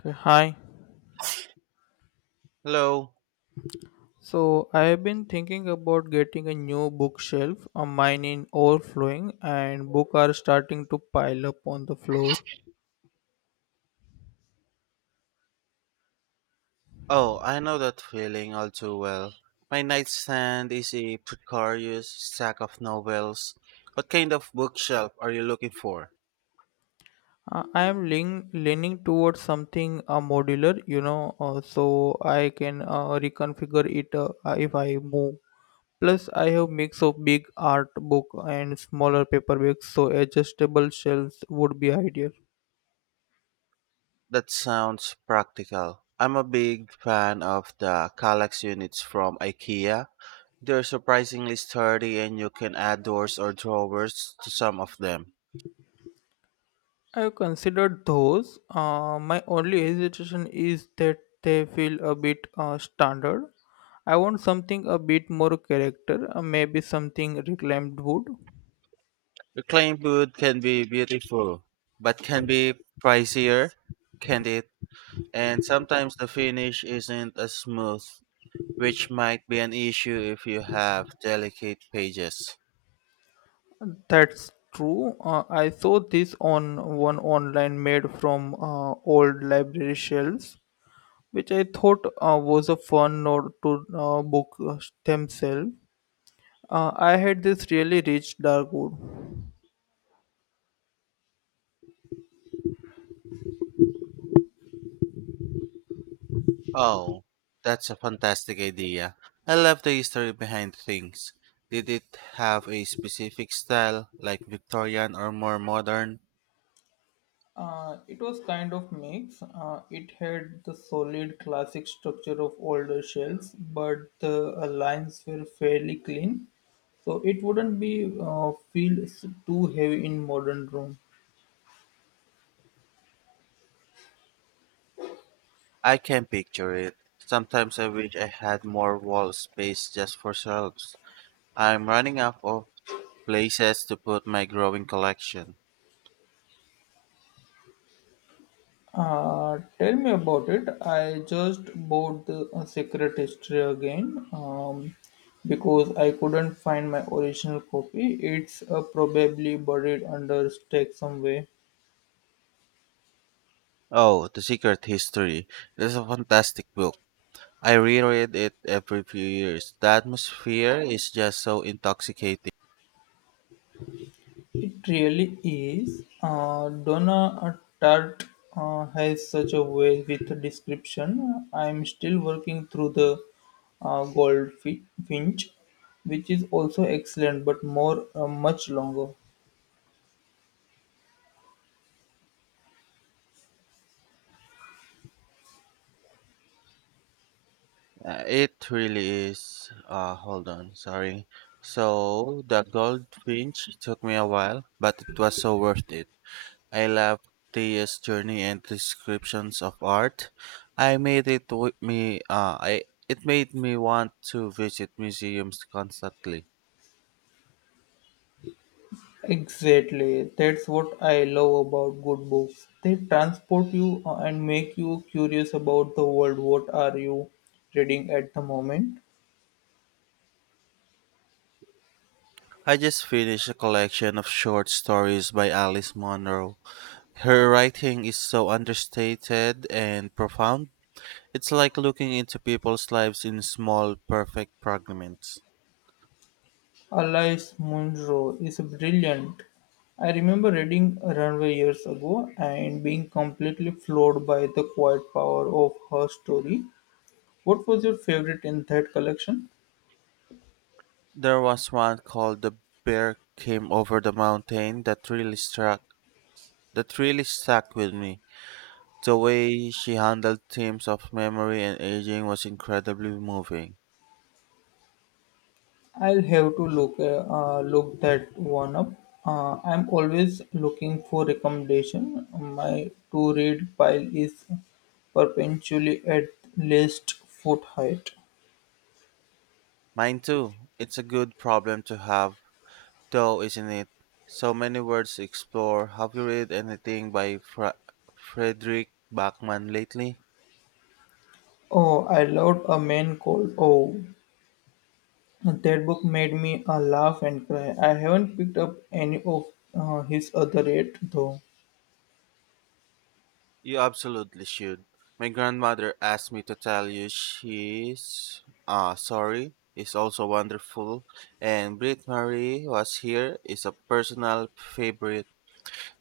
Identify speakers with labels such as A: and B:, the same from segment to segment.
A: Okay, hi.
B: Hello.
A: So I have been thinking about getting a new bookshelf. Mine is overflowing, and books are starting to pile up on the floor.
B: Oh, I know that feeling all too well. My nightstand is a precarious stack of novels. What kind of bookshelf are you looking for?
A: I am leaning towards something modular, you know, so I can reconfigure it if I move. Plus, I have mix of big art book and smaller paperbacks, so adjustable shelves would be ideal.
B: That sounds practical. I'm a big fan of the Kallax units from IKEA. They're surprisingly sturdy and you can add doors or drawers to some of them.
A: I've considered those. My only hesitation is that they feel a bit standard. I want something a bit more character, maybe something reclaimed wood.
B: Reclaimed wood can be beautiful, but can be pricier, can't it? And sometimes the finish isn't as smooth which might be an issue if you have delicate pages.
A: That's true. I saw this on one online made from old library shelves, which I thought was a fun note to book themselves. I had this really rich dark wood.
B: Oh, that's a fantastic idea. I love the history behind things. Did it have a specific style, like Victorian or more modern?
A: It was kind of mix. It had the solid classic structure of older shells, but the lines were fairly clean, so it wouldn't be feel too heavy in modern room.
B: I can picture it. Sometimes I wish I had more wall space just for shelves. I'm running out of places to put my growing collection.
A: Tell me about it. I just bought the Secret History again because I couldn't find my original copy. It's probably buried under stack somewhere.
B: Oh, The Secret History. It is a fantastic book. I reread it every few years. The atmosphere is just so intoxicating.
A: It really is. Donna Tart has such a way with description. I'm still working through the Goldfinch, which is also excellent, but more much longer.
B: It really is. Hold on, sorry. So, The Goldfinch took me a while, but it was so worth it. I loved Thea's journey and descriptions of art. I made it with me. I it made me want to visit museums constantly.
A: Exactly. That's what I love about good books. They transport you and make you curious about the world. What are you reading at the moment?
B: I just finished a collection of short stories by Alice Munro. Her writing is so understated and profound. It's like looking into people's lives in small, perfect fragments.
A: Alice Munro is brilliant. I remember reading Runway years ago and being completely floored by the quiet power of her story. What was your favorite in that collection?
B: There was one called The Bear Came Over the Mountain that really struck that really stuck with me. The way she handled themes of memory and aging was incredibly moving.
A: I'll have to look look that one up. I'm always looking for recommendation. My to read pile is perpetually at least foot height.
B: Mine too. It's a good problem to have though, isn't it? So many words to explore. Have you read anything by Frederick Bachman lately?
A: Oh, I loved a man called O. That book made me laugh and cry. I haven't picked up any of his other yet, though.
B: You absolutely should. My grandmother asked me to tell you she's sorry is also wonderful and Brit Marie was here is a personal favorite.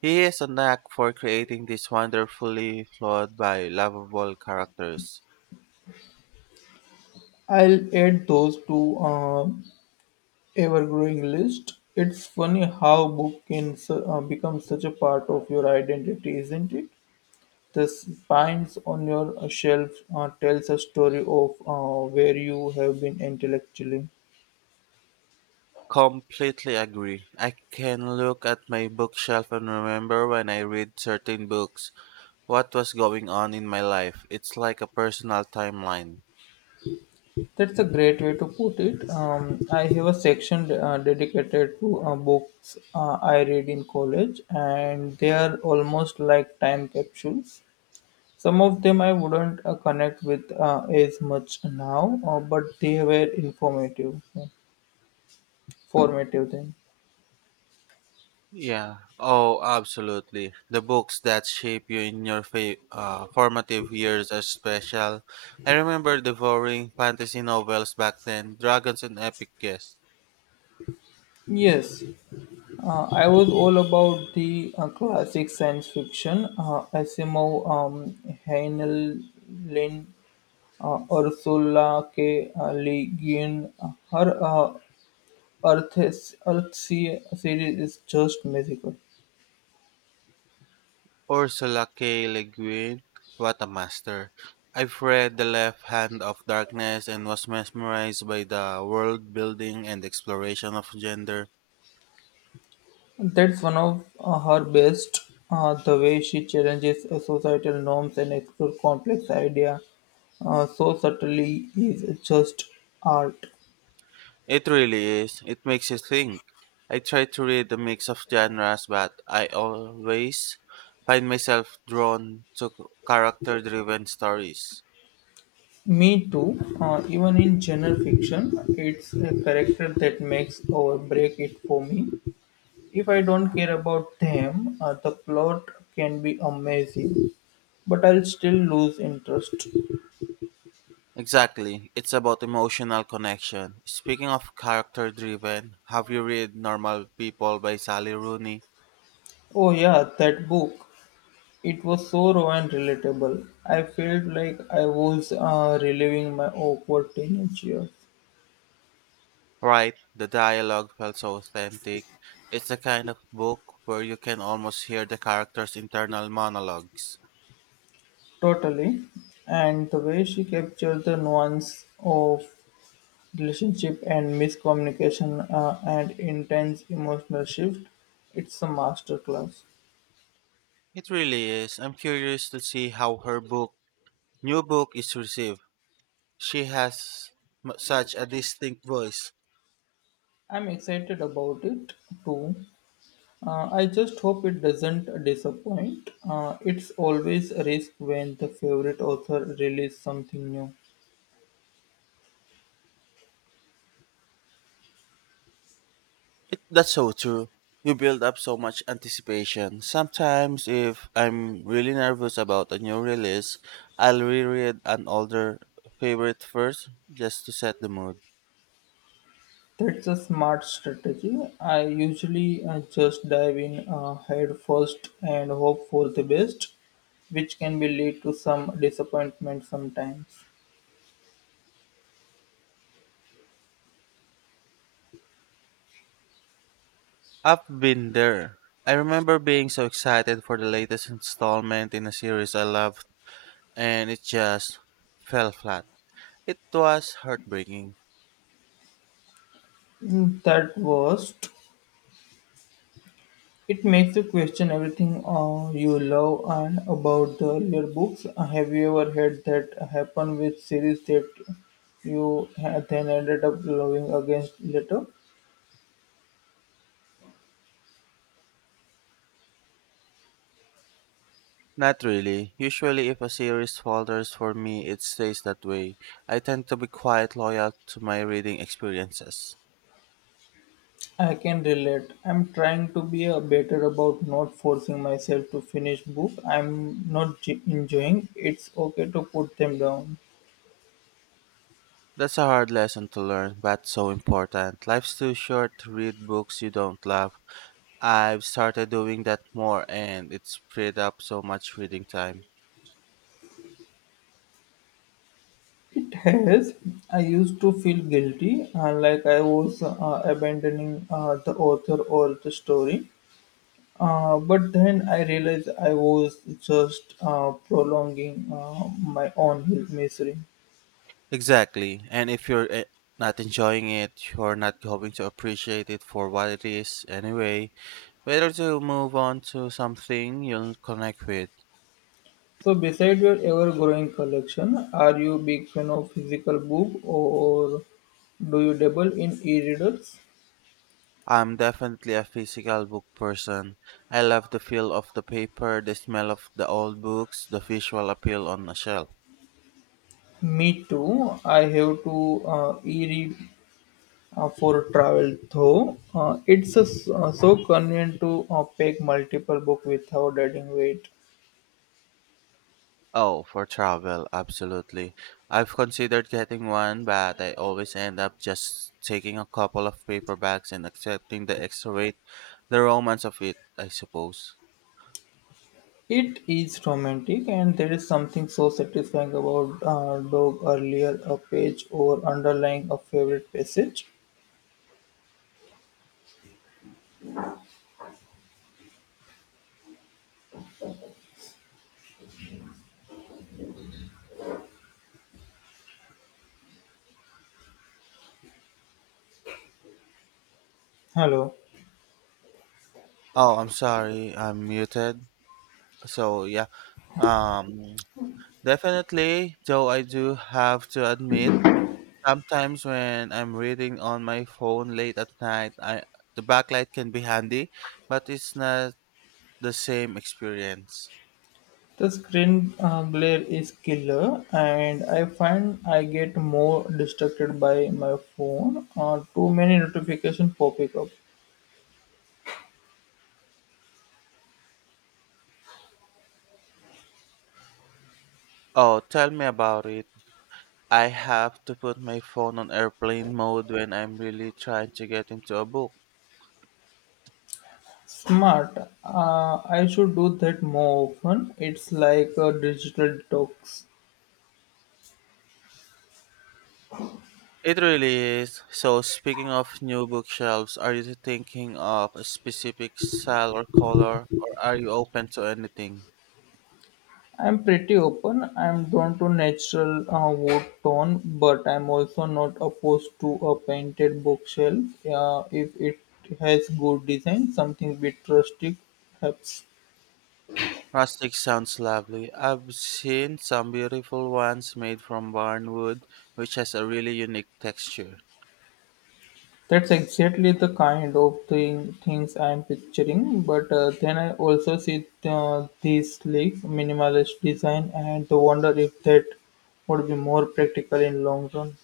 B: He has a knack for creating these wonderfully flawed by lovable characters.
A: I'll add those to ever-growing list. It's funny how book can become such a part of your identity, isn't it? The spines on your shelf tells a story of where you have been intellectually.
B: Completely agree. I can look at my bookshelf and remember when I read certain books, what was going on in my life. It's like a personal timeline.
A: That's a great way to put it. I have a section dedicated to books I read in college, and they are almost like time capsules. Some of them I wouldn't connect with as much now, but they were formative then.
B: Yeah. Oh, absolutely. The books that shape you in your formative years are special. I remember devouring fantasy novels back then, dragons and epic guests.
A: Yes, I was all about the classic science fiction, Asimov, Heinlein, Ursula K. Le Guin, her Earth Sea series is just magical.
B: Ursula K. Le Guin, what a master. I've read The Left Hand of Darkness and was mesmerized by the world building and exploration of gender.
A: That's one of her best. The way she challenges societal norms and explores complex ideas so subtly is just art.
B: It really is. It makes you think. I try to read a mix of genres, but I always find myself drawn to character driven stories.
A: Me too. Even in general fiction, it's a character that makes or break it for me. If I don't care about them, the plot can be amazing, but I'll still lose interest.
B: Exactly. It's about emotional connection. Speaking of character driven, have you read Normal People by Sally Rooney?
A: Oh, yeah, that book. It was so raw and relatable. I felt like I was reliving my awkward teenage years.
B: Right, the dialogue felt so authentic. It's the kind of book where you can almost hear the characters' internal monologues.
A: Totally. And the way she captured the nuance of relationship and miscommunication and intense emotional shift, it's a masterclass.
B: It really is. I'm curious to see how new book, is received. She has such a distinct voice.
A: I'm excited about it too. I just hope it doesn't disappoint. It's always a risk when the favorite author releases something new.
B: That's so true. You build up so much anticipation. Sometimes, if I'm really nervous about a new release, I'll reread an older favorite first just to set the mood.
A: That's a smart strategy. I usually just dive in head first and hope for the best, which can be lead to some disappointment sometimes.
B: I've been there. I remember being so excited for the latest installment in a series I loved, and it just fell flat. It was heartbreaking.
A: In that worst, it makes you question everything you love and about the earlier books. Have you ever had that happen with series that you then ended up loving against later?
B: Not really. Usually, if a series falters for me, it stays that way. I tend to be quite loyal to my reading experiences.
A: I can relate. I'm trying to be a better about not forcing myself to finish book. I'm not enjoying. It's okay to put them down.
B: That's a hard lesson to learn, but so important. Life's too short to read books you don't love. I've started doing that more, and it's freed up so much reading time.
A: It has. I used to feel guilty, like I was abandoning the author or the story. But then I realized I was just prolonging my own health misery.
B: Exactly. And if you're not enjoying it, you're not going to appreciate it for what it is anyway. Better to move on to something you'll connect with.
A: So, beside your ever growing collection, are you a big fan of physical book or do you dabble in e readers?
B: I'm definitely a physical book person. I love the feel of the paper, the smell of the old books, the visual appeal on a shelf.
A: Me too. I have to e read for travel though. It's a so convenient to pack multiple books without adding weight.
B: Oh, for travel, absolutely. I've considered getting one, but I always end up just taking a couple of paper bags and accepting the extra weight, the romance of it, I suppose.
A: It is romantic, and there is something so satisfying about dog earlier a page or underlying a favorite passage. Hello.
B: Oh, I'm sorry, I'm muted. So, yeah, um, definitely, though I do have to admit, sometimes when I'm reading on my phone late at night, I the backlight can be handy, but it's not the same experience.
A: The screen glare is killer, and I find I get more distracted by my phone. Too many notifications popping up.
B: Oh, tell me about it. I have to put my phone on airplane mode when I'm really trying to get into a book.
A: Smart. I should do that more often. It's like a digital detox.
B: It really is. So, speaking of new bookshelves, are you thinking of a specific style or color, or are you open to anything?
A: I'm pretty open. I'm drawn to natural wood tone, but I'm also not opposed to a painted bookshelf if it has good design, something bit rustic helps.
B: Rustic sounds lovely. I've seen some beautiful ones made from barn wood, which has a really unique texture.
A: That's exactly the kind of thing things I'm picturing. But then I also see these sleek minimalist design and wonder if that would be more practical in long run.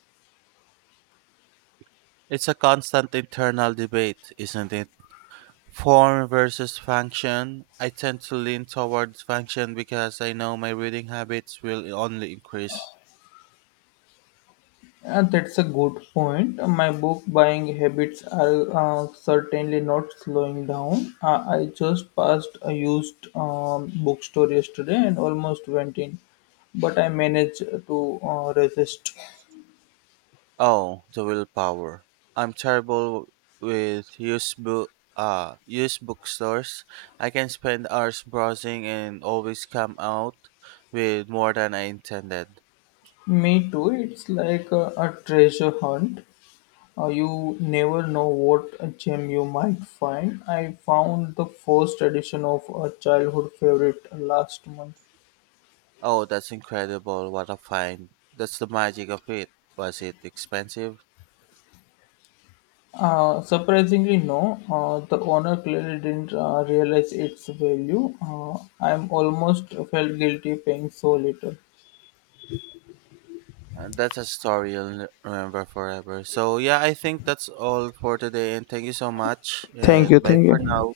B: It's a constant internal debate, isn't it? Form versus function. I tend to lean towards function because I know my reading habits will only increase.
A: That's a good point. My book buying habits are certainly not slowing down. I just passed a used bookstore yesterday and almost went in, but I managed to resist.
B: Oh, the willpower. I'm terrible with used bookstores. I can spend hours browsing and always come out with more than I intended.
A: Me too. It's like a treasure hunt. You never know what gem you might find. I found the first edition of a childhood favorite last month.
B: Oh, that's incredible. What a find. That's the magic of it. Was it expensive?
A: Surprisingly, no. The owner clearly didn't realize its value. I'm almost felt guilty paying so little.
B: That's a story you'll remember forever. So yeah, I think that's all for today and thank you so much
A: Thank you,
B: and bye
A: thank you,
B: for
A: thank.
B: now.